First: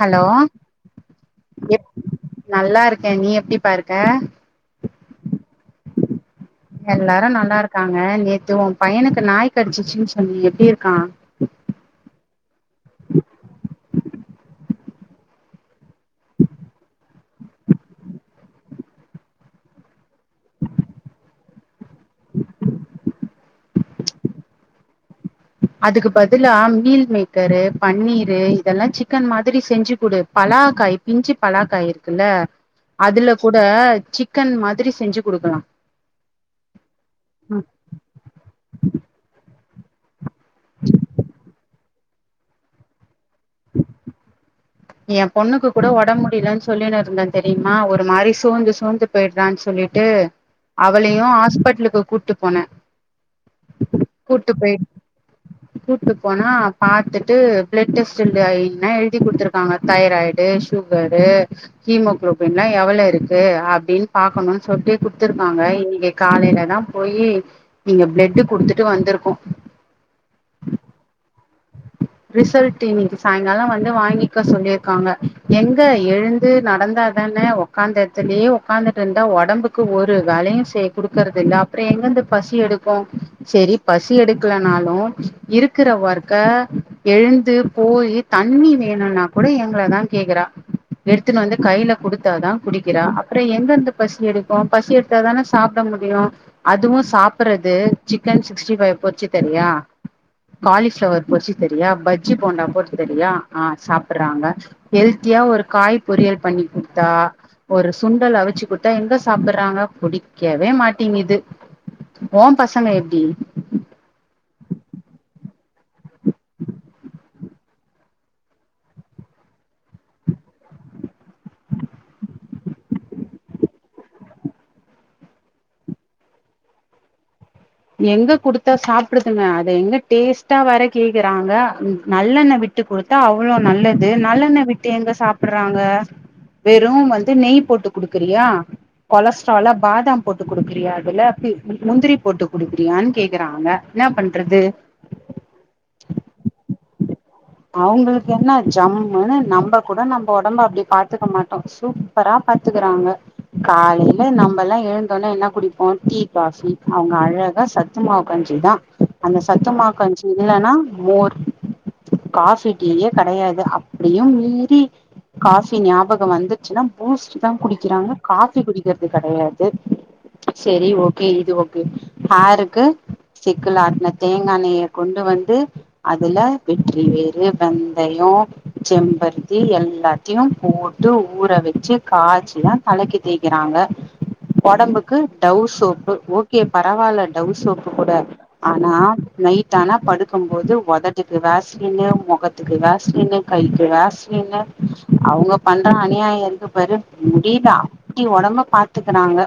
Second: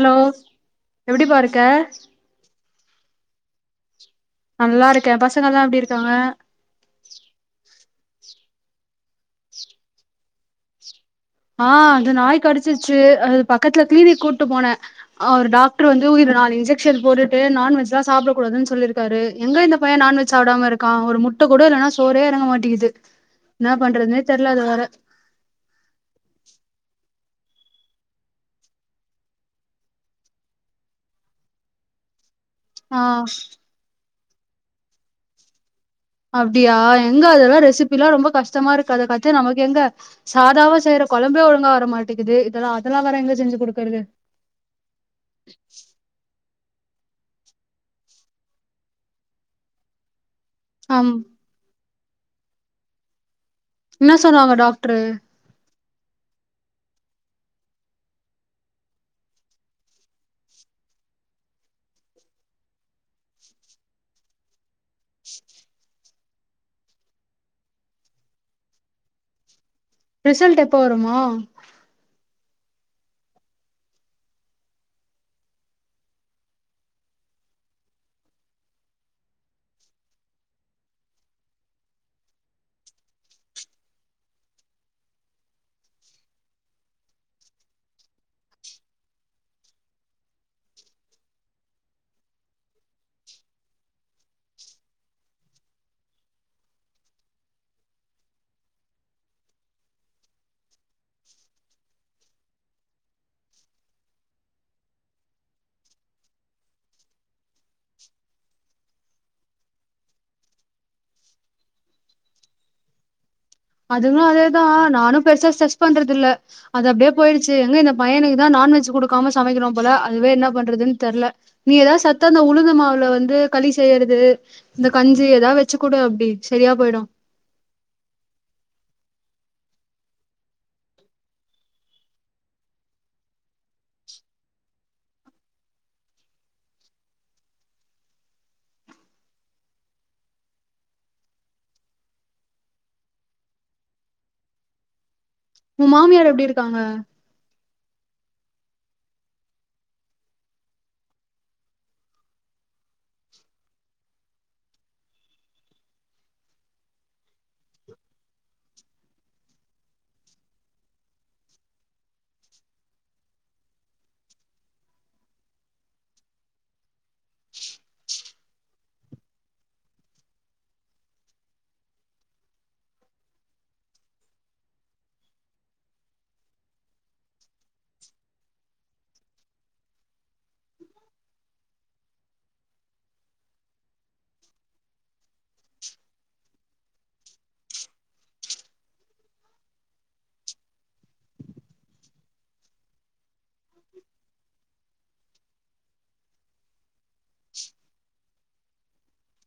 Hello எப்டிப்பா இருக்க எப் நல்லாருக்கே நீ எப்படிபாருக்க நல்லாருக்கே பசங்கல்லா எப்படிருக்காங்க எல்லாரு நல்லா இருக்காங்க நேத்து உன் பையனுக்கு நாய் கடிச்சிச்சின்னு சொன்யே எப்டி இருக்கான் ஆ அது நாய் கடிச்சிச்சு அது பக்கத்துல கிளீனிக் கூட்டு போனேன் அவர் டாக்டர் வந்து உயிரு நாலு இன்ஜெக்ஷன் போட்டுட்டு நான்வெஜா சாப்டக் கூடாதுன்னு சொல்லிருக்காரு எங்க இந்த பயன் நான்வெஜ் சாப்டாம இருக்கான் ஒரு முட்ட கூட இல்லன சோரே எறங்க மாட்டேக்குது என்ன பண்றதுனே தெரிலா அத வேர அதுக்கு பதிலா மீல் மேக்கரு பன்னீரு இதெல்லா சிக்கன் மாதிரி செஞ்சு குடு பலாக்காய் பிஞ்சி பலாக்காய் இருக்குல்ல ஆ அதுல கூட சிக்கன் மாதிரி செஞ்சு குடுக்கலா அப்டியா எங்க அதெல்லா ரெசிபில்ல ரொம்ப கஷ்டமா இருக்கு அத கத்து நமக்கு எங்க சாதாவா செய்யற குழம்பே ஒழுங்கா வர மாட்டேக்குது இதெல்லா அதெல்லாம் வேற எங்க செஞ்சு கொடுக்கறது என் பொண்ணுக்கு கூட ஒடம்பு முடியலன்னு சொல்லின்னு இருந்தேன் தெரியுமா ஒரு மாரி சூழ்ந்து சூழ்ந்து பெய்றான் சொல்லிட்டு ஆம் அவளையும் ஹாஸ்பிட்டலுக்கு கூட்டு போன என்ன சொன்னாங்க டாக்டரு கூட்டு போனா பாத்துட்டு பிளட் டெஸ்ட்யடு ன எழுதி குடுத்து காங்க தைராய்டு சுகரு ஹீமோகுளோபின்லா எவ்ளவு இருக்கு அப்டின்னு பாக்கணும்னு சொட்டு குடுத்துயிருகாங்க இன்னன்கி காலையில தான் போயி இங்க பிளட்டு் குடுத்துட்டு வந்திருக்கோம் ரிசல்ட் எப்போ வருமா உம் ரிசல்ட் இன்னைக்கு சாயங்காலம் வந்து வாங்கிக்க சொல்லியிருக்காங்க எங்க எழுந்து நடந்ததானே உட்காந்ததுலயே உட்காந்துட்டு இருந்தா ஒடம்புக்கு ஒரு வேலையும் கொடுக்கறது இல்ல அப்புறம் எங்கந்து பசி எடு க்கு செரி பசி எடுக்கலனாலும் இருக்கிற ஒர் எழுந்து போய் தண்ணி வேணும்னா கூட எங்கள தான் கேக்குறா எடுத்துன்னு வந்து கையில குடுத்தாதான் குடிக்கிற அப்புறம் எங்கிருந்து பசி எடுக்கும் பசி எடு த்த தானே சாப்ட முடியு அதுவும் சாப்டுறது சிக்கன் சிக்ஸ்டி ஃபைவ் போர்ச்சு தரியா காலி ஃபளவர் பொர்ச்சு தெரியா பஜ்ஜி போண்டா போர்ச்சு தெரியா ஆ சாப்றாங்க ஹெல்த்தியா ஒரு காய் பொரியல் பண்ணி கொடுத்தா ஒரு சுண்டல் அவிச்சுக்குடுத்த எங்க சாப்புறாங்க புடிக்கவே மாட்டீங்குது ஓ பசங்க எப்டி அதுங்களும் அதேதான் நானும் பெருசா ஸ்டரெஸ் பண்றது இல்ல அது அப்டியே பொய்டுச்சு எங்க இந்த பையனுக்கு தான் நான்வெஜ் குடுக்காம சமைக்கிறோ போல அதுவே என்ன பண்றதுன்னு தெரில நீ ஏத சத்தன உளுந்து மாவுல வந்து களி செய்றேது இந்த கஞ்சி ஏதாவது வெச்சு கூடு அப்டி செரியா போயிடும் எங்க குடுத்தா சாப்டுதுங்க அத எங்க டேஸ்ட்டா வர கேக்குறாங்க நல்லெண்ண விட் ட்டு கொடுத்தா அவ்ளோ நல்லது நல்லெண்ண விட்டு எங்க சாப்டுறாங்க வெறும் வந்து நெய் போட்டு குடுக்குறியா கொலஸ்ட்ராலா பாதாம் போட்டு கொடுக்குறியா அதுல முந்திரி போட்டு குடுக்கிறியான்னு கேக்குறாங்க என்ன பண்றது ஊன் மாமியார் எப்டி இருக்காங்க அவங்களுக்கு என்ன ஜம்முன்னு நம்ப கூட நம்ம ஒடம்ப அப்டி பாத்துக்க மாட்டோ சுப்பரா பாத்துக்கறாங்க காலைல நம்ம எழுந்தோனே என்ன குடிப்போம் தீ காபி அவங்க அழ சத்துமாவு கஞ்சி தான் அந்த சத்துமாவு கஞ்சி இல்லனா மோர் காஃபி டீ யே கிடையாது அப்டியும் மீறி காஃபி ஞாபக வந்துச்சுன்னா பூஸ்ட் தா குடிக்கிறாங்க காஃபி குடிக்கற்து கடையாது சேரி ஓகே இது ஓகே ஹேருக்கு செக்குல் ஆட்ன தேங்காண்ணய கொண்டு வந்து அதுல வெற்றி வேரு வெந்தயோ செம்பருத்தி எல்லாத்தியு போட்டு ஊற வெச்சு காச்சிலா தலைக்கி தேக்கிறாங்க ஒடம்புக்கு டவ் சோப்பு ஓகே பரவால்ல டவ் சோப்பு கூட ஆனா நைட் ஆனா படுக்கம்போது ஒதட்டுக்கு வேஸ்லினு மொகத் துக்கு வேஸ்லினு கைக்கு வேஸ்லினு அவ்ங்க பண்ற அநியாய இருக்கு பாரு முடிதா ப்டி ஒடம்பு பாத்துக்குறாங்க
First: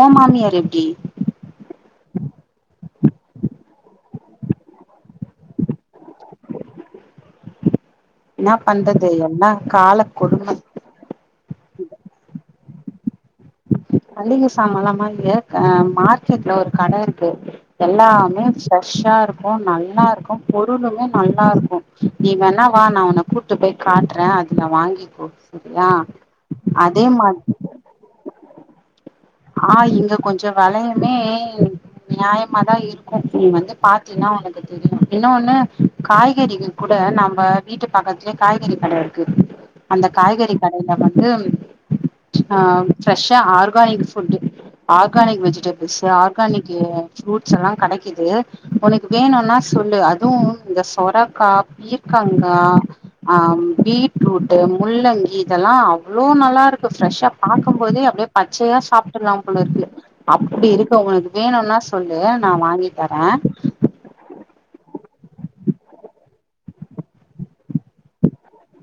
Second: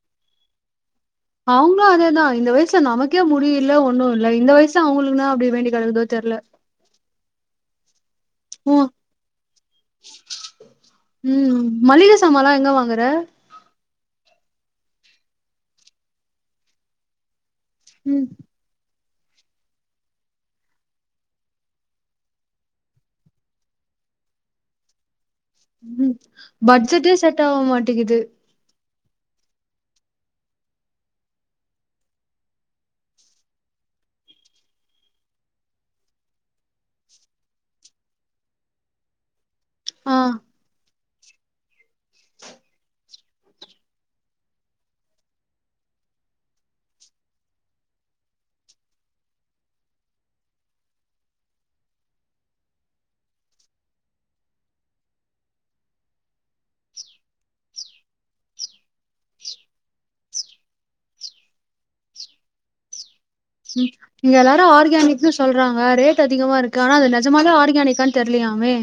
ஒ மாமியார் எப்டி அவ்ங்ளு அதேதா இந்த வய்ல நமக்கே முடி இல்ல ஒன்னு இந்த வய்ஸ்ல அவ்ங்குள்க்ன்ன அப்டி வேண்டி கடக்குதோ தெர்ல இன்னா ம் பண்றது எல்லா கால கொடுமை ம் மள்ளிக சாமாலா எங்க வாங்குற மள்ளிக சாமாலாமா இங்க அ மார்க்கெட்ல ஒரு கட இருக்கு ம் எல்லாமே ஃபெஷ்ஷா இருக் ஒ நல்லாருக்கு பொருளுமே நல்லாருக்கு நீ வேண்னா வா நா ஒன்ன கூட் டு போய் காட்ற அதுல வாங்கிக்கோ சரியா ம் அதே பட்ஜெட்டே மாரி செட் ஆவ மாட்டிங்கிது ஆ இங்க கொஞ்ச வெலையுமே நியாயமாதா இருக்கு நீ வந்து பாத்தீன்னா ஒனக் அது இன்ன ஒன்னு காய்கறிகிள் கூட நம்ப வீட்டு பக்கத்லே காய்கறி கட இருக்கு அந்த ஆ காய்கறி கடையில வந்து ஆ ஃப்ரெஷ்ஷா organic food organic vegetables organic ஏ ஃப்ரூட்ஸ் எல்லா கடக்கிது உனக்கு வேணுனா சொல்லு அதுவு இந்த சொரக்கா பீர்க்கங்கா ஆ பீட்ரூட் முள்ளங்கி இதல்லா அவ்ளோ நல்லாருக்கு ஃப்ரஷ்ஷா பாக்கம்போதே அப்புடே பச்சையா சாப் டுல்லா போலருக்கு அப்டி இருக்கு ஒனக்கு வேணுனா சொல்லு நா வாங்கி தர [inaudible] இங்க எல்லாரு ஆர்கேனிக்னு சொல்றாங்க ரேட் அதிகமா இருக்கு ஆனா அது நெஜமாலே ஆர்கேனிக்கான் தெர்லயாமே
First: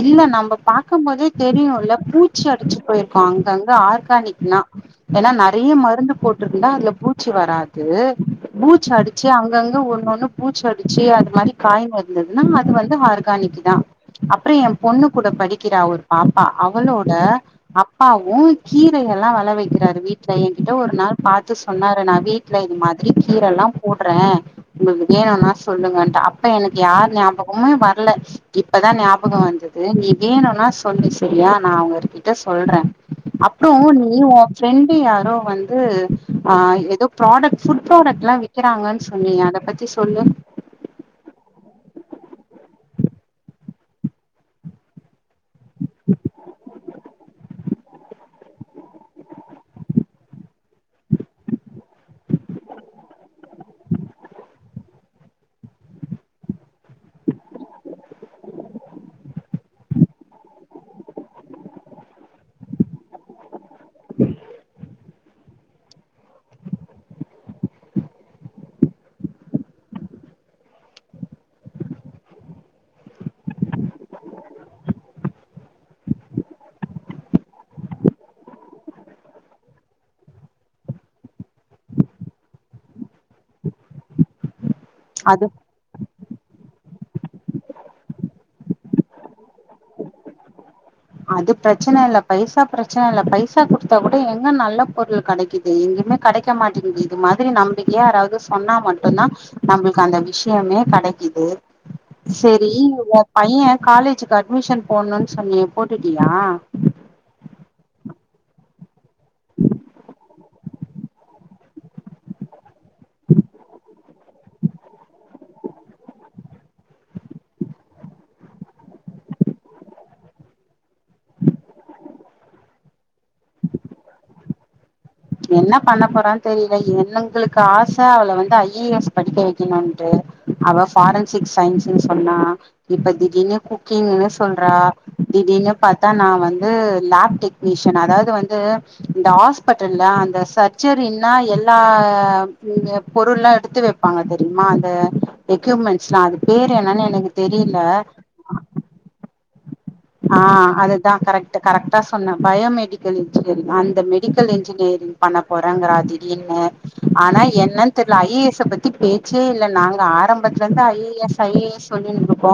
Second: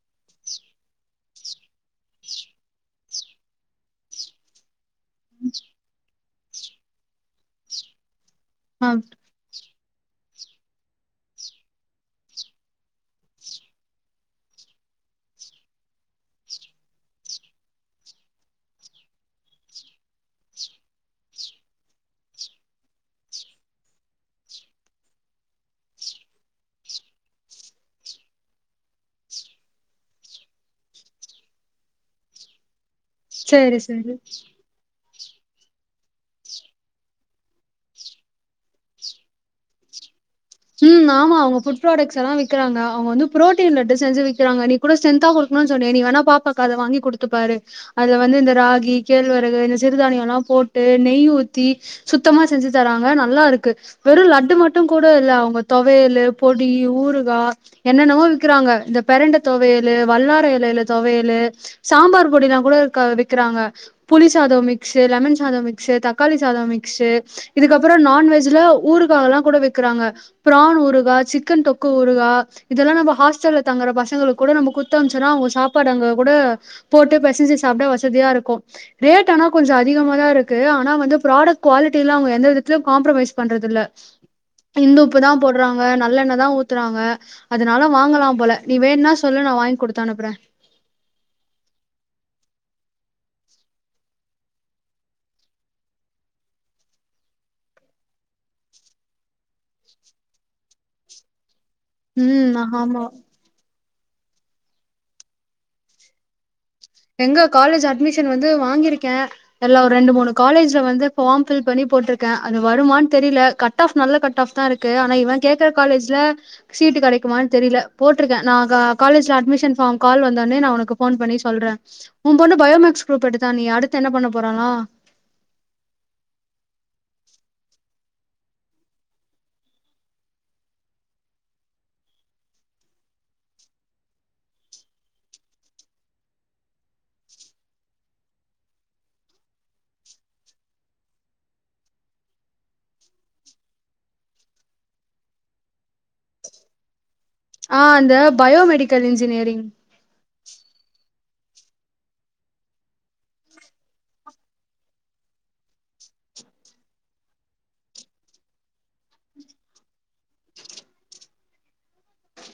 இல்ல நம்ப பாக்கம்போதே தெரியுல்ல பூச்சி அடிச்சு போயிருக்கு அங்கங்க ஆர்கானிக்னா ஏன்னா நறைய மருந்து போட்ருந்தா அதுல பூச்சி வராது பூச் ஆ அடிச் அங்கங்க ஒன் ஒன்னு பூச் அடிச்சு அது மாரி காய்ங்க இருந்துத்னா அது வந்து ஹார்கானிக்கி தா அப்ற ஏ பொண்ணு கூட படிக்கிறா ஒரு பாப்பா அவளோட அப்பாவும் கீரை எல்லா வள வக்கிறாரு வீட்ல ஏங்கிட்ட ஒரு நாள் பாத்து சொன்னாரு நா வீட் ட்ல இது மாதுரி கீரல்லா போட்ற உங்களுக்கு வேணுனா சொல்லுங்கன்டு அப்ப எனக்கு யார் ஞாபகுமே வர்ல இப்பதா ஞாப் ஞாபகோ வந்தது நீ வேணுனா சொல்லு செரியா நா அவுங்க கிட்ட சொல்றே அப்றோ சேரி சேரி நீ ஓ ஃப்ரெண்டு யாரோ வந்து ஆ எதோ ப்ராடக்ட் ஃபுட் ப்ராடக்ட்லா விக்கிறாங்கன் சொன்னியே அத பத் த்தி சொல்லு ம் ஆமா அவுங்க ஃபுட் ப்ராடக்ட்ஸ் எல்லா விக்கிறாங்க அவுங்க வந்து புரோட்டீன் லட்டு செஞ்சி விக்கிறாங்கா நீ கூட ஸ்டென்ந்தாஹோல் க்ணு சொன்னியே நீ வேணா பாப்பாக்கு அத வாங்கி குடுத்துப்பாரு அத வந்து இந்த ராகி கேழ்வரகு இந்த சிறுதானியோல்லா போட்டு நெய் ஊத்தி சுத்தமா செஞ்சு தராங்க நல்லாருக்கு வெறு லட்டு மட்டு கூட இல்ல அவ் உங்க தொவயேலு பொடி ஊறுகா என்னென்னவோ விக்கிறாங்க இந்த பெரண்ட தொவையலு வல்லாறா எலையில தொவையலு சாம்பார் பொடிலா கூட க விக்கிறாங்க புளி சாதோ மிக்ஸ் லெமன் சாதோ மிக்ஸு தக்காளி சாதோ மிக்ஸு இதுக்கப்பறோ நான்வெஜ்ல ஊறுகாவல்லா கூட வெக்கிறாங்க ப்ரான் ஊறுகா சிக்கன் தொக்கு ஊறுகா இதெல்லா நம்ம ஹாஸ்டல்ல தங்குற பசங்களுக்கு கூட நம்ம குத்தம்ச்சுன்னா அவுங்க சாப்பாடு அங்க கூட போட்டு பெசஞ்சி சாப்ட வசதியா இருக்கு ரேட் ஆனா கொஞ்ச அதிகமா தா இருக்கு ஆனா வந்து ப்ராடக்ட் குவாலிட்டிலா அவுங்க எந்த விதத்துலயையு காம்ரமைஸ் பண்றதில்ல. இந்துப்பு தா அது போட்றா ங்க நல்லெண்ண தா ஊத்துறாங்க அதனால வாங்கலாம் போல நீ வேண்னா சொல்லு நா வாங்கி குடுத்து அனுப்புறே அது பிரச்சன இல்ல பைசா பிரச்சன இல்ல பைசா குடுத்தா கூட எங்க நல்ல பொருளு கெடைக்குது எங்கிமே கடைக்க மாட்டடிங்குது இது மாத்ரி நம்பிக்கையா யாராவ்து சொன்னா மட்டுந்தா நம்மளுக்கு அந்த விஷயமே கெடைக்கிது ம் செரி ஆமா உங்கப் பையே காலேஜுக்கு அட்மிஷன் போட்ணுன் சொன்னியே போட்டுட்டியா எங்க காலேஜ் அட்மிஷன் வந்து வாங்கியிருக்கே எல்லா ஒரு ரெண்டு மூணு காலேஜ்ல வந்து ஃபார்ம் பில் பண்ணி போட்டிருக்கே அது வருமான் தெரிய்ல கட் ஆஃப் நல்ல கட் ஆஃப் தா இருக்கு ஆனா இவே கேக்குற காலேஜ்ல சீட் கெடைக்குமான் தெரில போட்ருக்கே நா கா காலேஜ்ல அட்மிஷன் பார்ம் கால் வந்தோனே நா உனக்கு போன் பண்ணி சொல்றே உ பொண்ணு பயோ மேக்ஸ் குரூப் எடுத்தானியே அடுத்து என்ன பண்ண போறலா என்ன பண்ண போறான் தெரியல எங்களுக்கு ஆச அவள வந்து ஐ ஏ எஸ் படிக்க வெக்கணுன்ட்டு அவ ஃபாரன்சிக் சயின்ஸ்ன்னு சொன்னா இப்ப திடீர்னு குக்கிங்ன்னு சொல்றா திடீனு பாத்தா நா வந்து லேப் டெக்னீசியன் அதாவ்து வந்து இந்த ஹாஸ்பட் டல்ல அந்த சர்ச்சரினா எல்லா ம் பொருள்லா எடுத்து வெப்ப பாங்க தெரிய்மா அந்த எக்யூப்மெண்ட்ஸ்லா அது பேரு என்னன்னு எனக்கு தெரியல ஆ அந்த பயோமெடிக்கல் இன்ஜினியரிங் ஆ அதுதா கரெக்ட்டு கரெக்ட்டா சொன்ன பயோமெடிக்கல் இன்ஜினியரிங் அந்த மெடிக்கல் இன்ஜினியரிங் பண்ண போறேங்றா திடீர்னு ஆனா என்னன் தெர்ல ஐ ஏ எஸ் பத்தி பேச்சே இல்ல நாங்க ஆரம்பத்துலருந்து I A S I A S சொல்லின்ட்ருக்கோ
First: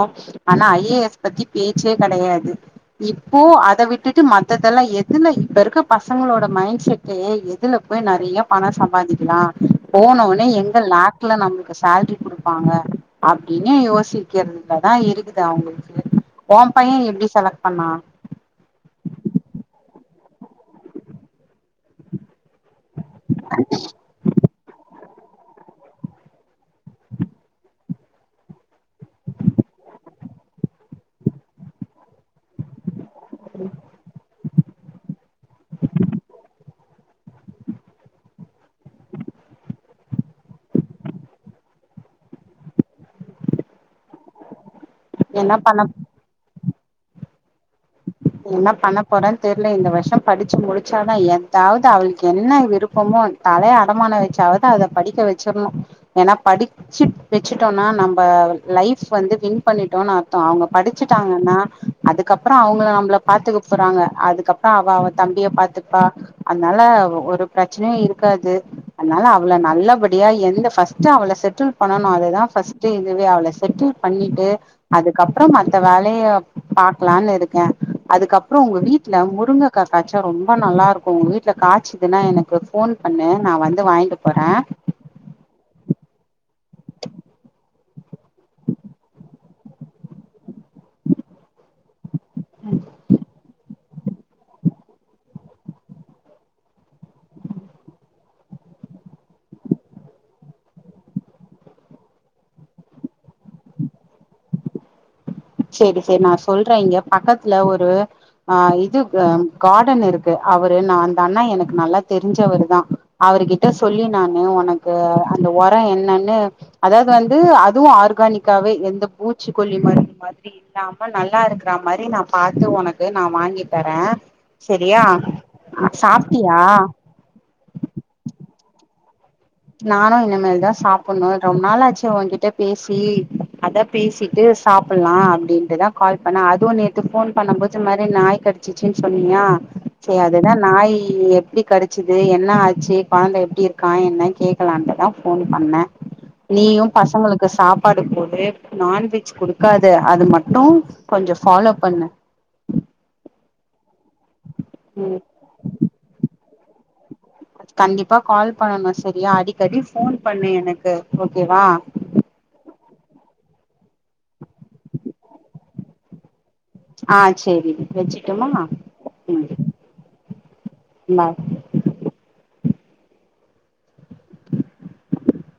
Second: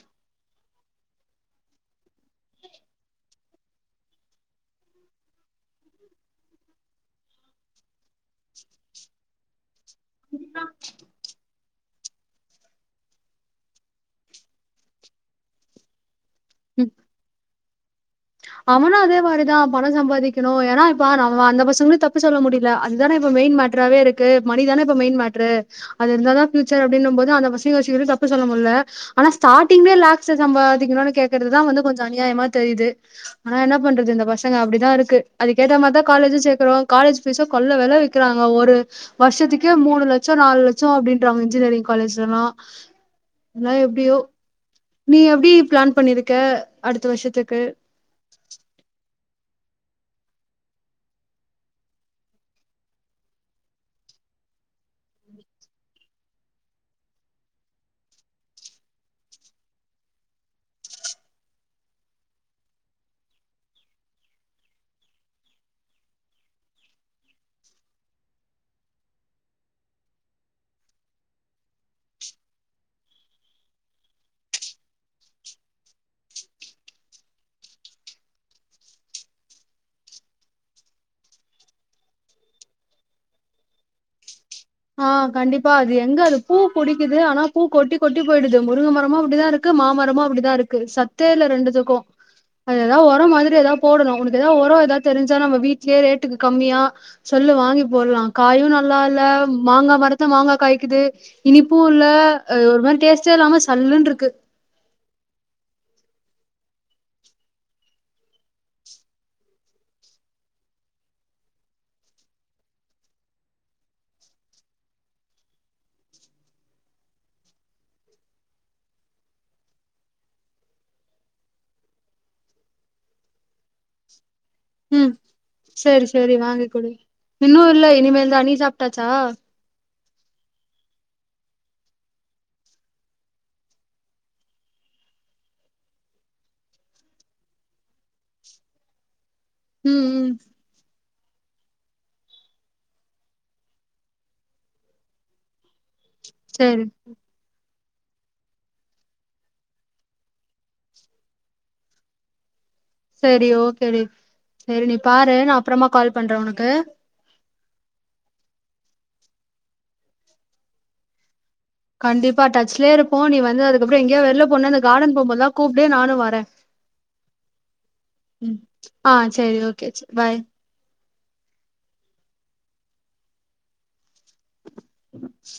ஆனா ஐ ஏ எஸ் பத்தி பேச்சே கெடையாது இப்போ அத விட்டுட்டு மத்ததெல்லா எதுல இப்ப இருக்க பசங்களோட மைண்ட் செட் டே எதுல போய் நெறையா பணோ சம்பாதிக்கலா போன ஓனே எங்க லேக்ல நம்மளுக்கு சேல்ரி குடு ப்பாங்க அப்டின்னு யோசிக்கிறதுலதா இருக்குது அவுங்களுக்கு ஓ ம் பையே எப்டி செலக்ட் பண்ணா அவனு அதே மாரிதா பணோ சம்பாதிக்கணு ஏனா இப்ப நம் அந்த பசங்களு தப் இப்ப சொல்ல முடியல அதுதான இப்ப மெயின் மேட்ராவே இருக்கு மணிதான இப்ப மெயின் மேட்ரு அது இருந்தா தா பியூச்சர் அப்டினும்போது அந்த [unintelligible] தப்பு சொல்ல முல்ல ஆனா ஸ்டாடிங்லே லாஸ்ட்ல சம்பாதிக்கணுனு கேக்கறதுதா வந்து கொஞ்ச அநியாயமா தெரிய்து நா என்ன பண்றது இந்த பசங்க அப்டிதா இருக்கு அதுக்கேத்த மாரி தா காலேஜும் சேக்கறோ காலேஜ் ஃபீஸ்ஸ கொள்ள வெல விக்கிறாங்க ஒரு வருஷத்துக்கே மூணு லட்சம் நாலு லட்சம் அப்டின்றாங்க இன்ஜினியரிங் காலேஜ்லல்லா நா எப்டியோ நீ என்ன எப்டி பண்ண பிளான் பண்ணி இருக்க அடுத்த வருஷத்துக்கு என்ன பண்ண போறேன் தெர்ல இந்த வருஷம் படிச்சு முடிச்சாதா எதாவ்து அவுளுக்கு என்ன விருப்பமோ தலைய அடமான வெச்சாவ்து அத படிக்க வெச்சிர்ணு ஏன்னா படிப் சிட் வெச்சுட்டோனா நம்ப லைஃப் வந்து வின் பண்ணிட்டோன் அர்த்தோ அவுங்க படிச்சிட்டாங்கன்னா அதுக்கப்றோ அவுங்க நம்பள பாத்துக்க போறாங்க அதுக்கப்றோ அவ அவ தம்பிய பாத்துப்பா அதனால ஒரு பிரச்சனையு இருக்காது அதனால அவள நல்லபடியா எந்த ஃபஸ்ட்டு அவள செட்டில் பண்ணனு அது தா ஃபஸ்ட்டு இதுவே அவள செட்டில் பண்ணிட்டு அதுக்கப்றம் மத்த வேலைய பாக்கலான் இருக்கே அதுக்கப்றோ உங்க வீட்ல முருங்கக்கா காச்சா ரொம்ப நல்லாருக்கு உங்க வீட்ல காச்சதுன்னா எனக்கு ஃபோன் பண்ணு நா வந்து வாய்ங்ட்டு போற ஆ கண்டிப்பா அது எங்க அது பூ புடிக்குது ஆனா பூ கொட்டி கொட்டி போயிடுது முருங்க மரமா அப்டிதா இருக் க்கு மாமரமு அப்டிதா இருக்கு சத்தே இல்ல ரெண்டுதுக்கும் எதாவ் ஒரம் மாதிரி எதாவ் போடணும் உனக்கு எதாவ் ஒரம் எதாவ் தெரிஞ்சா நம்ம வீட்லே ரேட்டுக்கு கம்மியா சொல்லு வாங்கி போல்லா காயும் நல்லா இல்ல மாங்கா மரத்ல மாங்கா காய்க்குது இனிப்பும் இல்ல ஒரு மாரி டேஸ்ட்டே இல்லாம சல்லுன்ருக்கு செரி செரி நா சொல்ற இங்க பக்கத்துல ஒரு ஆ இது கார்டன் இருக்கு அவுரு நா அந்த அண்ணா எனக்கு நல்லா தெரிஞ்சவரு தா அவருகிட்ட சொல்லி நானு உனக்கு அந்த ஒரம் என்னன்னு அதாவ்து வந்து அதுவும் ஆர்கானிக்காவே எந்த பூச்சிக்கொல்லி மாரி அப்டி இல்லாம நல்லா இருக்கற மாரி நா பாத்து உனக்கு நா வாங்கி தரே செரியா ம் சேரி சேரி சாப்ட்டியா வாங்கி குடு இன்னு இல்ல இனிமேல் தா நீ சாப்ட்டாச்சா நானு இனிமேல் தா சாப்புன்னோ ரொம் நாளாச்சா உன்கிட்ட பேசி அதா பேசிட்டு சாப்புலா அப்டின்ட்டு தா கால் பண்ண அதுவும் நேத்து ஃபோன் பண்ணும்போது இந் மாரி நாய்க்கடி ச்சிச்சுன் சொன்னீயா ம் செர் ம் அதுதா நாய் எப்டி கடிச்சுது என்ன ஆச்சு கொழந்த எப்டி இருக்கா என்னன் கேக்கலான்ட்டு தா ஃபோன் பண்ண சேரி நீயும் பசங்களுக் கு சாப்பாடு குடு நான்வெஜ் குடுக்காது அது மட்டும் கொஞ்சம் ஃபாலோ பண்ணு செரி ஓகே டி செரி நீ ம் பாரு நா அப்றமா கால் பண்ற உனக்கு கண்டிப்பா கால் பண்ணணும் சரியா அடிக்கடி ஃபோன் பண்ணு எனக்கு ஓகேவா கண்டிப்பா டச்லே இருப்போ நீ வந்து அதுக்கப்றோம் எங்யா வெளில போன்னா அந்த கார்டன் போம் போதுலா கூப்டு நானு வர்ற ஆ செரிடி வெச்சுட்டுமா ஆ ம் சேரி ஓகே பாய் பாய் உம்